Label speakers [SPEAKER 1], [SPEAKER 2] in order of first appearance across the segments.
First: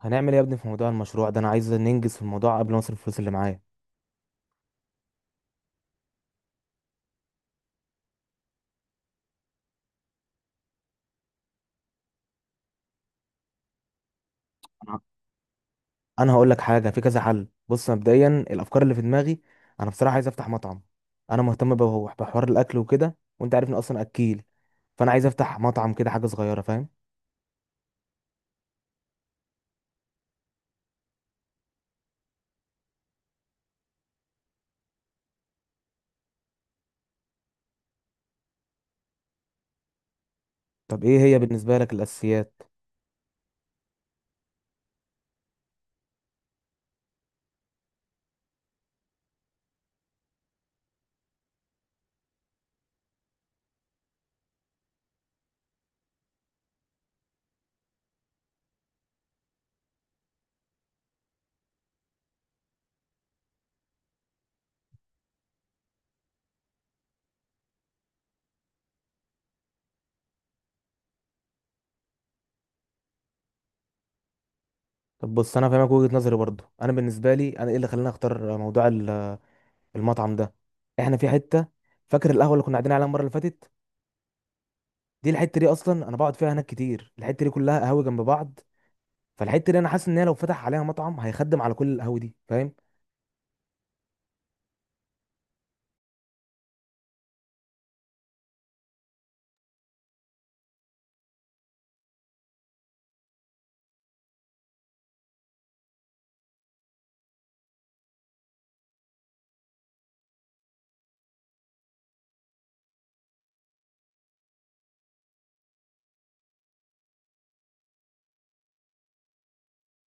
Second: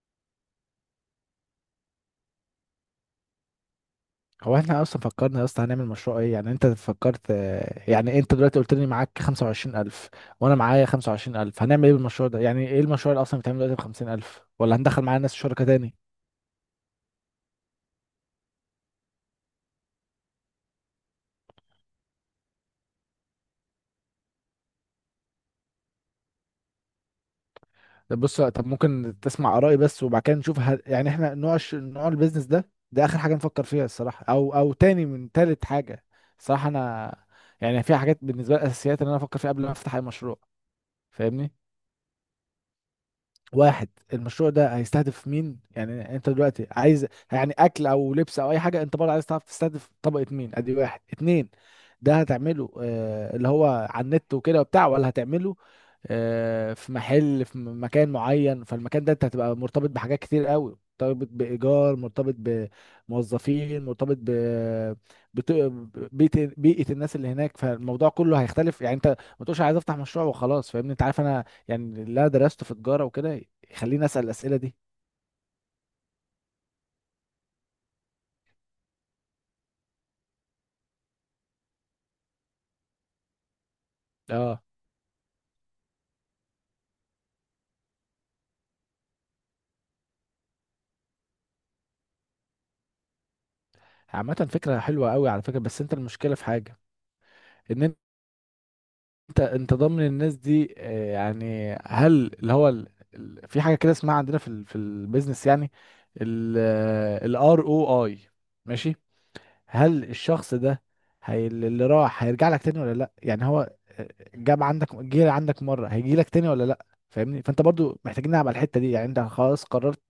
[SPEAKER 1] هنعمل ايه يا ابني في موضوع المشروع ده؟ انا عايز ننجز في الموضوع قبل ما اصرف الفلوس اللي معايا.
[SPEAKER 2] هو احنا اصلا فكرنا يا اسطى هنعمل مشروع ايه؟ يعني انت فكرت آه، يعني انت دلوقتي قلت لي معاك 25000 وانا معايا 25000، هنعمل ايه بالمشروع ده؟ يعني ايه المشروع اللي اصلا بيتعمل دلوقتي ب 50000؟ ولا
[SPEAKER 1] انا
[SPEAKER 2] هندخل معانا ناس شركة تاني؟
[SPEAKER 1] أنا هقول لك حاجه، في كذا حل. بص، مبدئيا الافكار اللي في دماغي، انا بصراحه عايز افتح مطعم. انا مهتم بحوار الاكل وكده، وانت عارف اني اصلا اكيل. فانا عايز افتح مطعم كده، حاجه صغيره، فاهم؟
[SPEAKER 2] طب بص، طب ممكن تسمع ارائي بس وبعد كده نشوف؟ يعني احنا نوع نوع البيزنس ده ده اخر حاجة نفكر فيها الصراحة، او تاني من تالت حاجة الصراحة. انا يعني في حاجات بالنسبة لي اساسيات ان انا افكر فيها قبل ما افتح اي مشروع،
[SPEAKER 1] طب ايه هي
[SPEAKER 2] فاهمني؟
[SPEAKER 1] بالنسبه لك الاساسيات؟
[SPEAKER 2] واحد، المشروع ده هيستهدف مين؟ يعني انت دلوقتي عايز يعني اكل او لبس او اي حاجه، انت برضه عايز تعرف تستهدف طبقه مين. ادي واحد اتنين، ده هتعمله آه اللي هو على النت وكده وبتاع، ولا هتعمله آه في محل في مكان معين؟ فالمكان ده انت هتبقى مرتبط بحاجات كتير قوي، مرتبط بإيجار، مرتبط بموظفين، مرتبط ب بت- بيئة الناس اللي هناك. فالموضوع كله هيختلف، يعني انت ما تقولش عايز افتح مشروع وخلاص. فاهمني؟ انت عارف انا يعني اللي أنا درسته في تجارة وكده يخليني أسأل الأسئلة دي.
[SPEAKER 1] طب بص، انا فاهمك. وجهه نظري برضو، انا بالنسبه لي، انا ايه اللي خلاني اختار موضوع المطعم ده؟ احنا في حته، فاكر القهوه اللي كنا قاعدين عليها المره اللي فاتت؟
[SPEAKER 2] اه،
[SPEAKER 1] دي الحته دي اصلا انا بقعد فيها هناك كتير. الحته دي كلها قهاوي جنب بعض. فالحته دي انا حاسس ان هي لو فتح عليها مطعم هيخدم على كل القهوه دي، فاهم؟
[SPEAKER 2] عامة فكرة حلوة قوي على فكرة، بس انت المشكلة في حاجة، ان انت انت ضامن الناس دي آه، يعني هل اللي هو في حاجة كده اسمها عندنا في ال في البيزنس يعني الار او اي، ماشي. هل الشخص ده، هي اللي راح هيرجع لك تاني ولا لا؟ يعني هو آه، جاب عندك، جه عندك مرة، هيجي لك تاني ولا لا؟ فاهمني؟ فانت برضو محتاجين نلعب على الحتة دي. يعني انت خلاص قررت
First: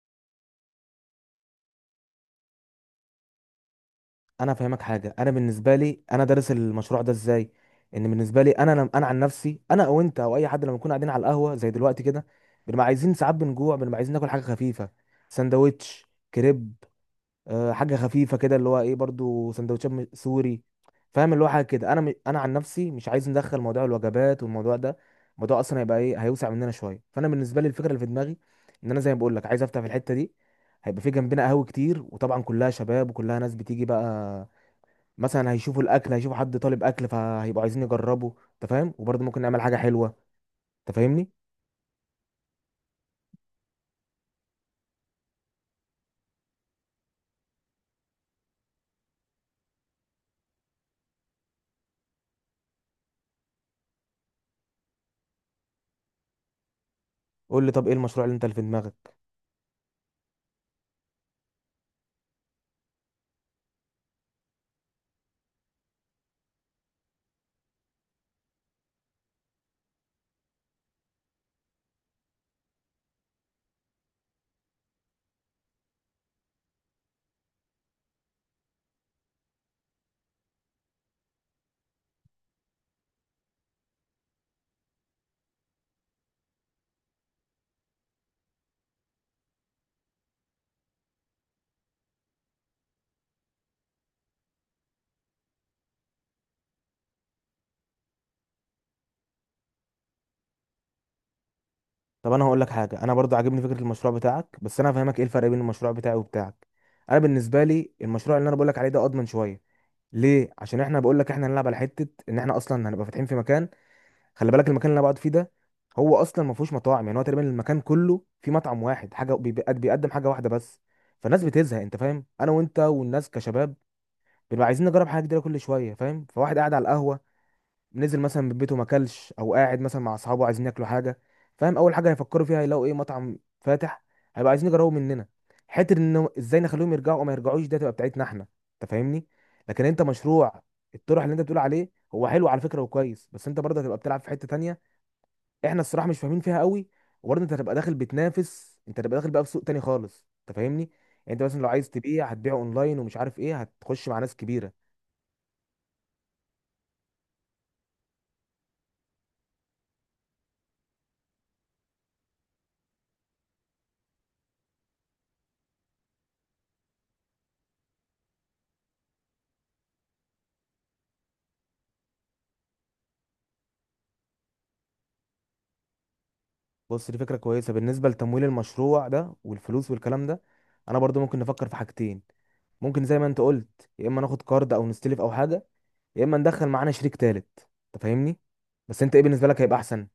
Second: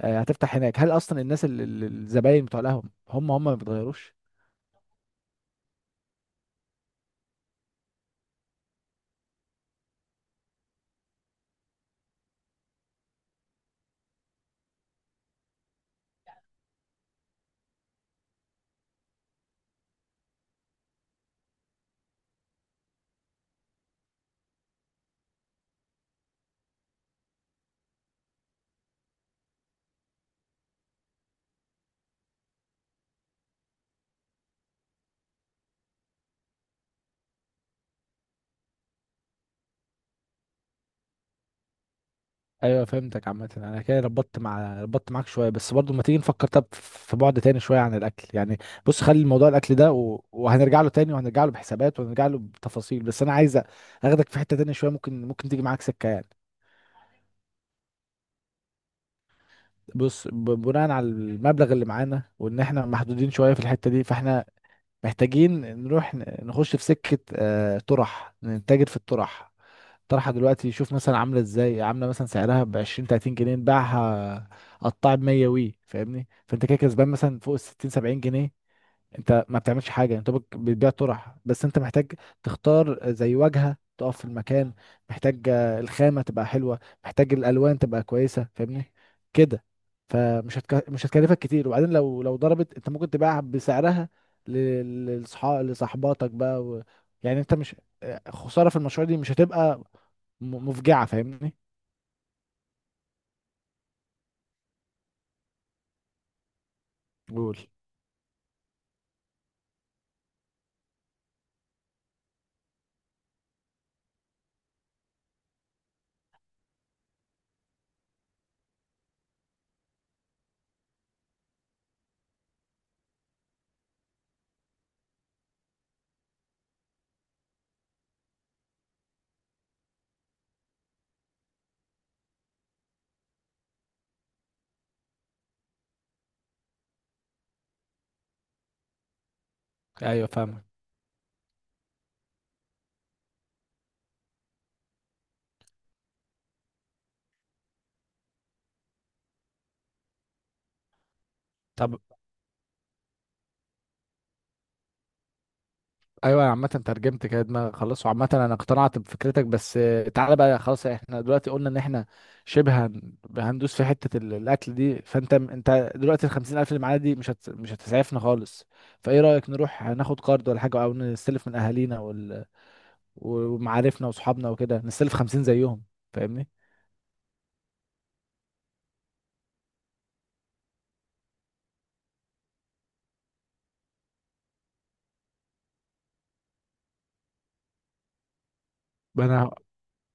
[SPEAKER 2] آه، هتفتح هناك، هل اصلا الناس الزباين بتوع القهوه هم هم ما بيتغيروش؟
[SPEAKER 1] انا فاهمك حاجه. انا بالنسبه لي انا دارس المشروع ده ازاي، ان بالنسبه لي انا انا عن نفسي، انا او انت او اي حد، لما نكون قاعدين على القهوه زي دلوقتي كده، بنبقى عايزين ساعات، بنجوع، بنبقى عايزين ناكل حاجه خفيفه. سندوتش، كريب، حاجه خفيفه كده، اللي هو ايه، برضو سندوتشات سوري، فاهم؟ اللي هو حاجه كده. انا انا عن نفسي مش عايز ندخل موضوع الوجبات والموضوع ده، الموضوع اصلا هيبقى ايه، هيوسع مننا شويه. فانا بالنسبه لي الفكره اللي في دماغي ان انا زي ما بقول لك عايز افتح في الحته دي، هيبقى في جنبنا قهوه كتير، وطبعا كلها شباب وكلها ناس بتيجي بقى. مثلا هيشوفوا الاكل، هيشوفوا حد طالب اكل، فهيبقوا عايزين يجربوا، انت فاهم؟ وبرضه ممكن نعمل حاجه حلوه، انت فاهمني؟
[SPEAKER 2] ايوه فهمتك. عامه انا كده ربطت مع ربطت معاك شويه، بس برضو ما تيجي نفكر، طب في بعد تاني شويه عن الاكل يعني. بص خلي موضوع الاكل ده وهنرجع له تاني، وهنرجع له بحسابات، وهنرجع له بتفاصيل، بس انا عايز اخدك في حته تانية شويه، ممكن تيجي معاك سكه يعني.
[SPEAKER 1] قول لي، طب ايه المشروع اللي انت اللي في دماغك؟
[SPEAKER 2] بص، بناء على المبلغ اللي معانا وان احنا محدودين شويه في الحته دي، فاحنا محتاجين نروح نخش في سكه آه، طرح، نتاجر في الطرح. طرحه دلوقتي شوف مثلا عامله ازاي، عامله مثلا سعرها ب 20 30 جنيه، نباعها قطاع ب 100 وي. فاهمني؟ فانت كده كسبان مثلا فوق ال 60 70 جنيه. انت ما بتعملش حاجه، انت بتبيع طرح بس. انت محتاج تختار زي واجهه تقف في المكان، محتاج آه، الخامه تبقى حلوه، محتاج الالوان تبقى كويسه. فاهمني كده؟ مش هتكلفك كتير. وبعدين لو ضربت انت، ممكن تبيعها بسعرها ل- للصحاب، لصاحباتك بقى يعني انت مش آه، خساره في المشروع دي مش هتبقى مفجعه. فاهمني؟
[SPEAKER 1] طب انا هقول لك حاجه. انا برضو عاجبني فكره المشروع بتاعك، بس انا هفهمك ايه الفرق بين المشروع بتاعي وبتاعك. انا بالنسبه
[SPEAKER 2] قول.
[SPEAKER 1] لي المشروع اللي انا بقول لك عليه ده اضمن شويه. ليه؟ عشان احنا، بقول لك، احنا هنلعب على حته ان احنا اصلا هنبقى فاتحين في مكان، خلي بالك المكان اللي انا بقعد فيه ده هو اصلا ما فيهوش مطاعم. يعني هو تقريبا المكان كله فيه مطعم واحد، حاجه بيقدم حاجه واحده بس. فالناس بتزهق. انت فاهم، انا وانت والناس كشباب بنبقى عايزين نجرب حاجه جديده كل شويه، فاهم؟ فواحد قاعد على القهوه، نزل مثلا من بيته ما اكلش، او قاعد مثلا مع اصحابه عايزين ياكلوا حاجه، فاهم؟ اول حاجه هيفكروا فيها، هيلاقوا ايه؟ مطعم فاتح، هيبقى عايزين يجربوا مننا. حته ان ازاي نخليهم يرجعوا او ما يرجعوش، ده تبقى بتاعتنا احنا، انت فاهمني؟ لكن انت
[SPEAKER 2] ايوه
[SPEAKER 1] مشروع
[SPEAKER 2] فاهمك.
[SPEAKER 1] الطرح اللي انت بتقول عليه هو حلو على فكره وكويس، بس انت برضه هتبقى بتلعب في حته تانية احنا الصراحه مش فاهمين فيها قوي، وبرضه انت هتبقى داخل بتنافس، انت هتبقى داخل بقى في سوق تاني خالص، انت فاهمني؟ يعني انت مثلا لو عايز
[SPEAKER 2] طب
[SPEAKER 1] تبيع، هتبيع اونلاين ومش عارف ايه، هتخش مع ناس كبيره.
[SPEAKER 2] ايوه، عامة ترجمت كده دماغي خلاص، وعامة انا اقتنعت بفكرتك بس. آه، تعالى بقى خلاص، احنا دلوقتي قلنا ان احنا شبه هندوس في حتة الاكل دي. فانت دلوقتي ال 50 الف اللي معانا دي مش هتسعفنا خالص. فايه رأيك نروح ناخد قرض ولا حاجة، او نستلف من اهالينا ومعارفنا وصحابنا وكده، نستلف 50 زيهم. فاهمني؟
[SPEAKER 1] بص، دي فكرة كويسة بالنسبة لتمويل المشروع ده والفلوس والكلام ده. انا برضو ممكن نفكر في حاجتين. ممكن زي ما انت قلت يا اما ناخد كارد او نستلف او حاجة، يا اما ندخل معانا شريك تالت، انت فاهمني؟ بس انت ايه بالنسبة
[SPEAKER 2] انا
[SPEAKER 1] لك هيبقى احسن؟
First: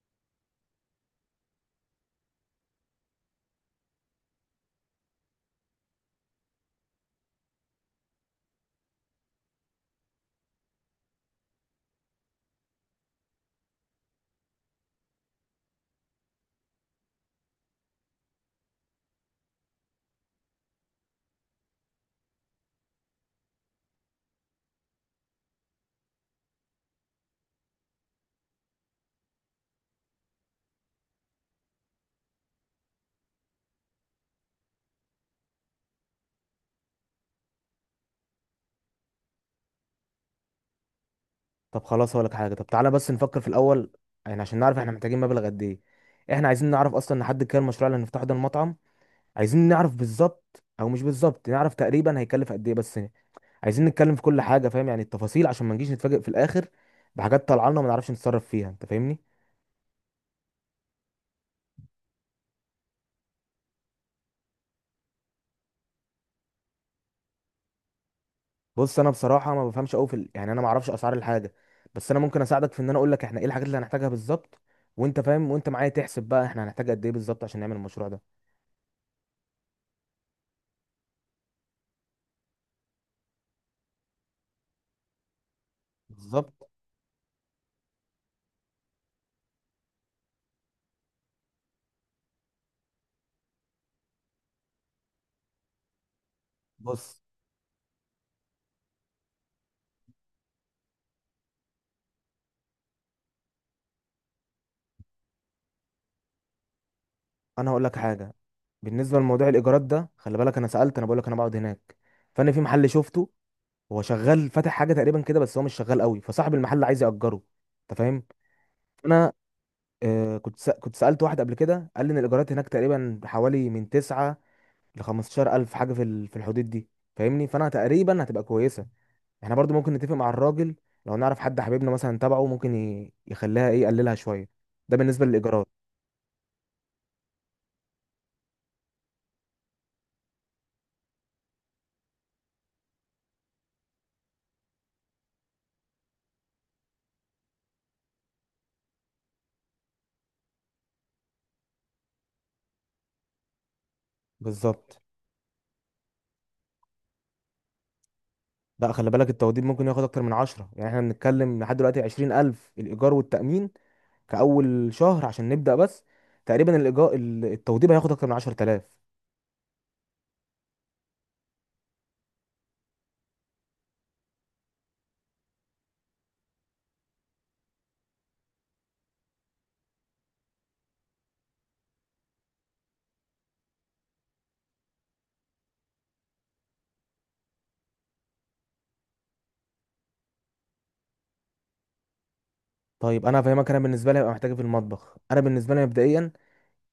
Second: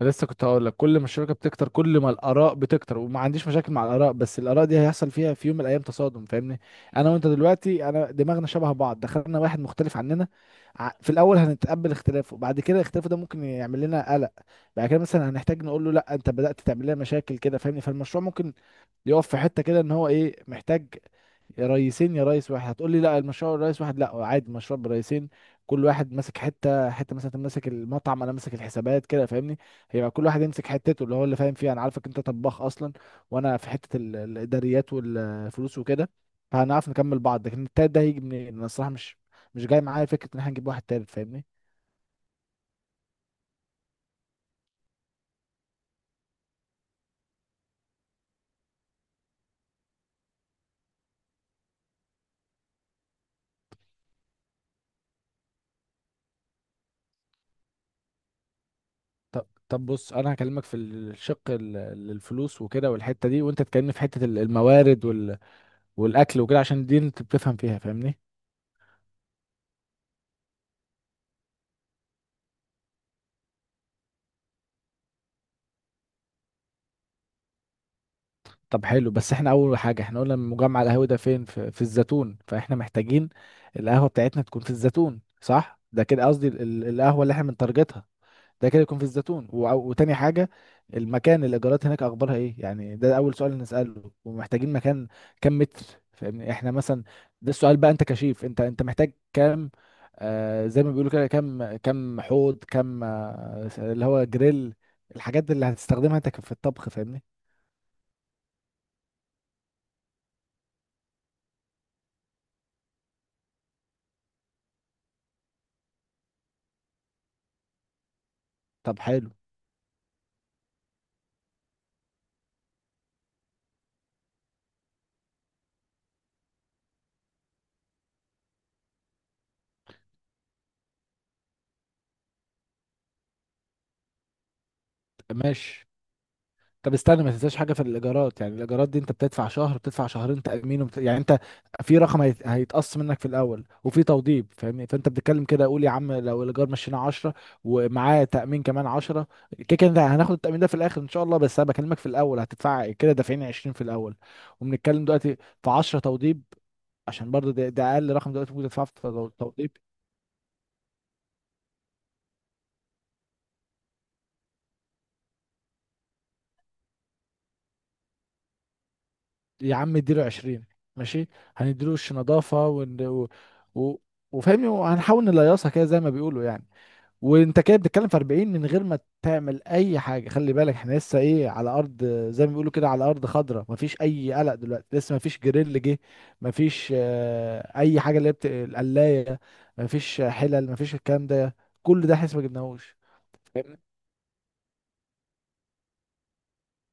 [SPEAKER 2] أنا لسه كنت هقول لك، كل ما الشبكه بتكتر كل ما الاراء بتكتر، وما عنديش مشاكل مع الاراء، بس الاراء دي هيحصل فيها في يوم من الايام تصادم. فاهمني؟ انا وانت دلوقتي انا دماغنا شبه بعض، دخلنا واحد مختلف عننا في الاول هنتقبل اختلافه، بعد كده اختلافه ده ممكن يعمل لنا قلق، بعد كده مثلا هنحتاج نقول له لا انت بدات تعمل لنا مشاكل كده. فاهمني؟ فالمشروع ممكن يقف في حته كده، ان هو ايه محتاج. يا ريسين يا ريس واحد. هتقول لي لا المشروع رئيس واحد، لا عادي مشروع برئيسين، كل واحد ماسك حته، حته مثلا انت ماسك المطعم، انا ماسك الحسابات كده. فاهمني؟ هيبقى كل واحد يمسك حتته اللي هو اللي فاهم فيها. انا عارفك انت طباخ اصلا، وانا في حته الاداريات والفلوس وكده، فهنعرف نكمل بعض. لكن التالت ده هيجي منين؟ انا الصراحه مش جاي معايا فكره ان احنا نجيب واحد تالت. فاهمني؟
[SPEAKER 1] طب خلاص، هقول لك حاجة. طب تعالى بس نفكر في الاول، يعني عشان نعرف احنا محتاجين مبلغ قد ايه. احنا عايزين نعرف اصلا نحدد كام المشروع اللي هنفتحه ده المطعم. عايزين نعرف بالظبط، او مش بالظبط، نعرف تقريبا هيكلف قد ايه بس. عايزين نتكلم في كل حاجه، فاهم؟ يعني التفاصيل عشان ما نجيش نتفاجئ في الاخر بحاجات طالعه لنا وما نعرفش نتصرف فيها، انت فاهمني؟
[SPEAKER 2] طب بص، انا هكلمك في الشق الفلوس وكده والحته دي، وانت تكلمني في حته الموارد والاكل وكده، عشان دي انت بتفهم فيها. فاهمني؟
[SPEAKER 1] بص انا بصراحه ما بفهمش قوي في يعني انا ما اعرفش اسعار الحاجه، بس انا ممكن اساعدك في ان انا اقول لك احنا ايه الحاجات اللي هنحتاجها بالظبط، وانت فاهم وانت معايا تحسب بقى احنا هنحتاج قد ايه بالظبط عشان نعمل المشروع ده.
[SPEAKER 2] طب حلو. بس احنا اول حاجه احنا قلنا المجمع القهوي ده فين؟ في الزيتون. فاحنا محتاجين القهوه بتاعتنا تكون في الزيتون، صح؟ ده كده قصدي
[SPEAKER 1] بالظبط.
[SPEAKER 2] القهوه اللي احنا بنتارجتها ده كده يكون في الزيتون. وتاني حاجه، المكان الايجارات هناك اخبارها ايه يعني؟ ده اول سؤال نساله. ومحتاجين مكان كام متر؟ فاهمني؟ احنا مثلا،
[SPEAKER 1] بص
[SPEAKER 2] ده السؤال بقى، انت كشيف، انت انت محتاج كام آه زي ما بيقولوا كده؟ كام كام حوض، كام آه اللي هو جريل، الحاجات اللي هتستخدمها انت في الطبخ. فاهمني؟
[SPEAKER 1] انا هقول لك حاجه. بالنسبه لموضوع الايجارات ده، خلي بالك انا سالت، انا بقول لك انا بقعد هناك، فانا في محل شفته، هو شغال فاتح حاجه تقريبا كده بس هو مش شغال قوي، فصاحب المحل عايز ياجره، انت فاهم؟
[SPEAKER 2] طب حلو،
[SPEAKER 1] انا كنت سألت واحد قبل كده، قال لي ان الايجارات هناك تقريبا حوالي من 9 ل 15000 الف حاجه في في الحدود دي، فاهمني؟ فانا تقريبا هتبقى كويسه. احنا برضو ممكن نتفق مع الراجل، لو نعرف حد حبيبنا مثلا تبعه ممكن يخليها ايه، يقللها شويه. ده بالنسبه للايجارات.
[SPEAKER 2] ماشي. طب استنى ما تنساش حاجه في الايجارات، يعني الايجارات دي انت بتدفع شهر، بتدفع شهرين تامين، يعني انت في رقم هيتقص منك في الاول وفي توضيب. فاهمني؟ فانت بتتكلم كده، قول يا عم لو الايجار مشينا 10 ومعاه تامين كمان 10، كده كده ده هناخد التامين ده في الاخر ان شاء الله، بس انا بكلمك في الاول هتدفع كده دافعين 20 في الاول.
[SPEAKER 1] بالظبط.
[SPEAKER 2] وبنتكلم دلوقتي في 10 توضيب، عشان برضه ده اقل رقم دلوقتي ممكن تدفعه في
[SPEAKER 1] لا، خلي بالك التوضيب
[SPEAKER 2] توضيب.
[SPEAKER 1] ممكن ياخد اكتر من 10. يعني احنا بنتكلم لحد دلوقتي 20000 الايجار والتامين كاول شهر عشان نبدا بس. تقريبا الايجار التوضيب هياخد اكتر من 10000.
[SPEAKER 2] يا عم اديله 20، ماشي، هنديله وش نظافه و... وفاهمني، وهنحاول نليصها كده زي ما بيقولوا يعني. وانت كده بتتكلم في 40 من غير ما تعمل اي حاجه. خلي بالك احنا لسه ايه على ارض، زي ما بيقولوا كده على ارض خضراء، مفيش اي قلق دلوقتي، لسه مفيش جريل جه، مفيش آه، اي حاجه اللي هي القلايه، مفيش حلل، مفيش الكلام ده، كل ده احنا لسه ما جبناهوش.
[SPEAKER 1] طيب انا فاهمك. انا
[SPEAKER 2] فاهمني؟
[SPEAKER 1] بالنسبه لي هبقى محتاج إيه في المطبخ؟ انا بالنسبه لي مبدئيا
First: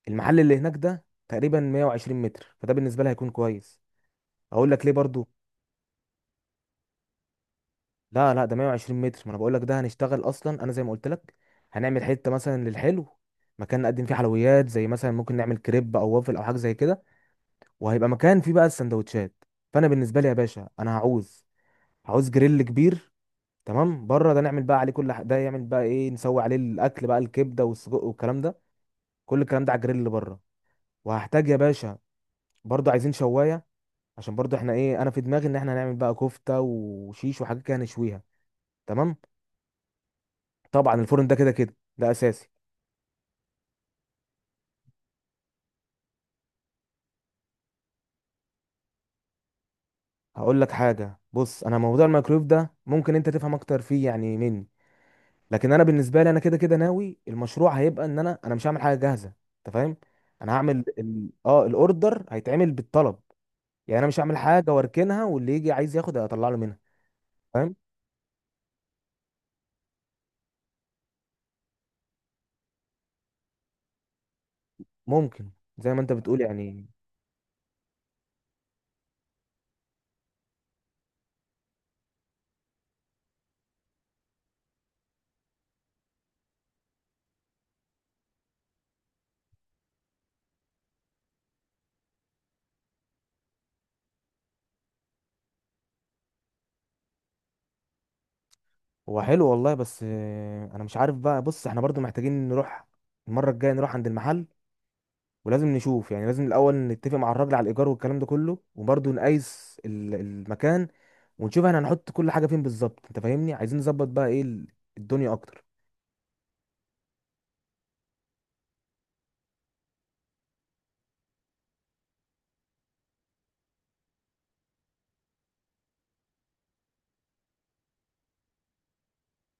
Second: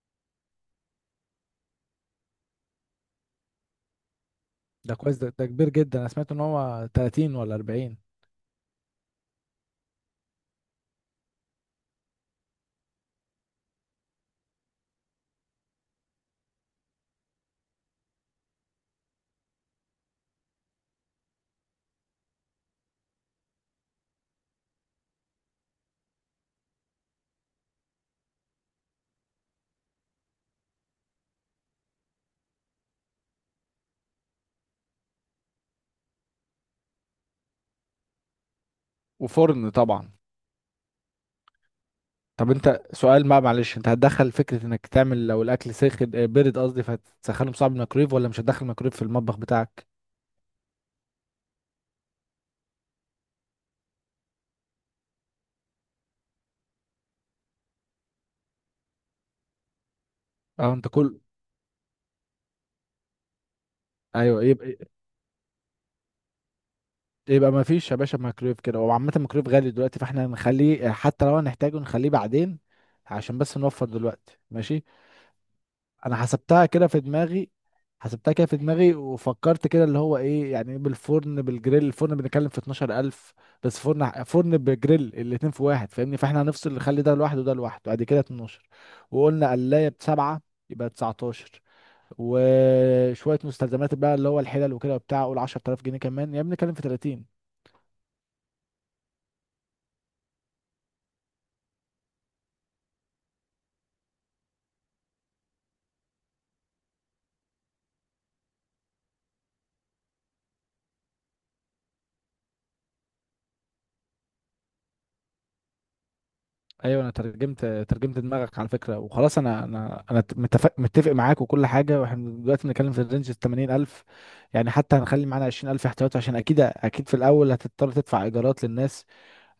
[SPEAKER 1] المحل اللي هناك ده تقريبا 120 متر، فده بالنسبه لي هيكون كويس. اقول لك ليه
[SPEAKER 2] ده كويس،
[SPEAKER 1] برضو.
[SPEAKER 2] ده كبير جدا. انا سمعت ان هو 30 ولا 40.
[SPEAKER 1] لا لا، ده 120 متر. ما انا بقول لك ده هنشتغل اصلا. انا زي ما قلت لك هنعمل حته مثلا للحلو، مكان نقدم فيه حلويات، زي مثلا ممكن نعمل كريب او وافل او حاجه زي كده. وهيبقى مكان فيه بقى السندوتشات. فانا بالنسبه لي يا باشا، انا هعوز، هعوز جريل كبير تمام بره، ده نعمل بقى عليه كل ده يعمل بقى ايه، نسوي عليه الاكل بقى، الكبده والسجق والكلام ده، كل الكلام ده على الجريل اللي بره. وهحتاج يا باشا برضو عايزين شوايه، عشان برضو احنا ايه، انا في دماغي ان احنا هنعمل بقى كفته وشيش وحاجات كده نشويها، تمام.
[SPEAKER 2] وفرن طبعا.
[SPEAKER 1] طبعا الفرن ده كده كده ده اساسي.
[SPEAKER 2] طب انت سؤال بقى معلش، انت هتدخل فكرة انك تعمل لو الاكل ساخن آه، بارد قصدي، فهتسخنه بصعب الميكرويف، ولا مش هتدخل ميكرويف في المطبخ بتاعك؟
[SPEAKER 1] هقول لك حاجه. بص انا موضوع الميكرويف ده ممكن انت تفهم اكتر فيه يعني مني، لكن انا بالنسبه لي انا كده كده ناوي المشروع هيبقى ان انا مش هعمل حاجه جاهزه، انت فاهم؟ انا
[SPEAKER 2] اه
[SPEAKER 1] هعمل
[SPEAKER 2] انت كل.
[SPEAKER 1] ال... اه الاوردر هيتعمل بالطلب. يعني انا مش هعمل
[SPEAKER 2] ايوه
[SPEAKER 1] حاجه
[SPEAKER 2] يبقى،
[SPEAKER 1] واركنها واللي يجي عايز ياخد اطلع له منها،
[SPEAKER 2] يبقى ما
[SPEAKER 1] فاهم؟
[SPEAKER 2] فيش يا باشا ميكرويف كده. وعامة الميكرويف غالي دلوقتي، فاحنا هنخليه آه، حتى لو هنحتاجه نخليه بعدين، عشان بس نوفر دلوقتي. ماشي،
[SPEAKER 1] ممكن، زي ما انت
[SPEAKER 2] انا
[SPEAKER 1] بتقول
[SPEAKER 2] حسبتها
[SPEAKER 1] يعني.
[SPEAKER 2] كده في دماغي، حسبتها كده في دماغي وفكرت كده اللي هو ايه يعني إيه، بالفرن، بالجريل، الفرن بنتكلم في 12000 بس. فرن بجريل، الاتنين في واحد. فاهمني؟ فاحنا هنفصل، نخلي ده لوحده وده لوحده. بعد كده 12، وقلنا قلاية بسبعة، يبقى 19. وشوية مستلزمات بقى اللي هو الحلل وكده وبتاع، قول 10000 جنيه كمان، يعني بنتكلم في 30.
[SPEAKER 1] هو حلو والله، بس انا مش عارف بقى. بص احنا برضو محتاجين نروح المره الجايه، نروح عند المحل، ولازم نشوف، يعني لازم الاول نتفق مع الراجل على الايجار والكلام ده كله، وبرضو نقيس المكان، ونشوف احنا هنحط كل حاجه فين بالظبط، انت فاهمني؟ عايزين نظبط بقى ايه الدنيا اكتر.
[SPEAKER 2] ايوه انا ترجمت دماغك على فكره وخلاص. انا انا متفق معاك وكل حاجه. واحنا دلوقتي بنتكلم في الرينج ال 80000، يعني حتى هنخلي معانا 20000 احتياطي، عشان اكيد في الاول هتضطر تدفع ايجارات للناس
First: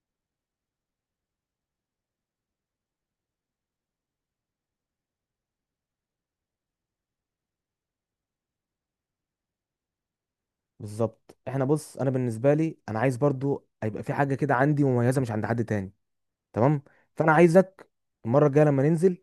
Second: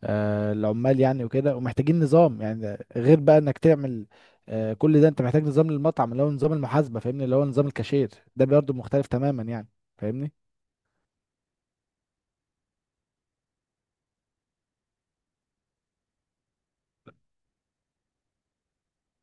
[SPEAKER 2] آه العمال يعني وكده. ومحتاجين نظام، يعني غير بقى انك تعمل آه كل ده، انت محتاج نظام للمطعم اللي هو نظام المحاسبه. فاهمني؟ اللي هو نظام الكاشير، ده برضه مختلف تماما يعني. فاهمني؟
[SPEAKER 1] بالظبط. احنا بص، انا بالنسبه لي انا عايز برضو هيبقى في حاجه كده عندي مميزه مش عند حد تاني، تمام؟ فانا عايزك المره الجايه لما ننزل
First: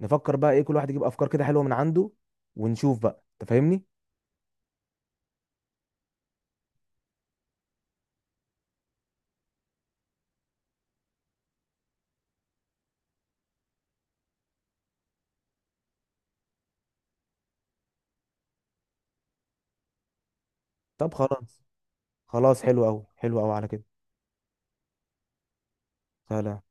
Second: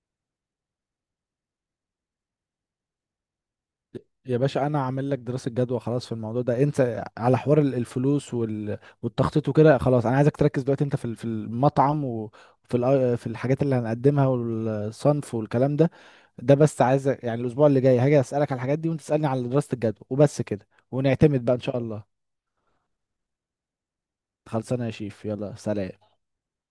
[SPEAKER 1] نفكر بقى ايه، كل واحد يجيب افكار كده حلوه من عنده ونشوف بقى، انت فاهمني؟
[SPEAKER 2] يا باشا انا عامل لك دراسه جدوى خلاص في الموضوع ده. انت على حوار الفلوس والتخطيط وكده خلاص. انا عايزك تركز دلوقتي انت في في المطعم، وفي في الحاجات اللي هنقدمها والصنف والكلام ده ده بس. عايز يعني الاسبوع اللي جاي هاجي اسالك على الحاجات دي، وانت تسالني على دراسه الجدوى، وبس كده،
[SPEAKER 1] طب
[SPEAKER 2] ونعتمد بقى
[SPEAKER 1] خلاص،
[SPEAKER 2] ان شاء الله.
[SPEAKER 1] خلاص حلو قوي، حلو قوي على كده.
[SPEAKER 2] خلصانه يا شيف، يلا سلام.
[SPEAKER 1] سهله.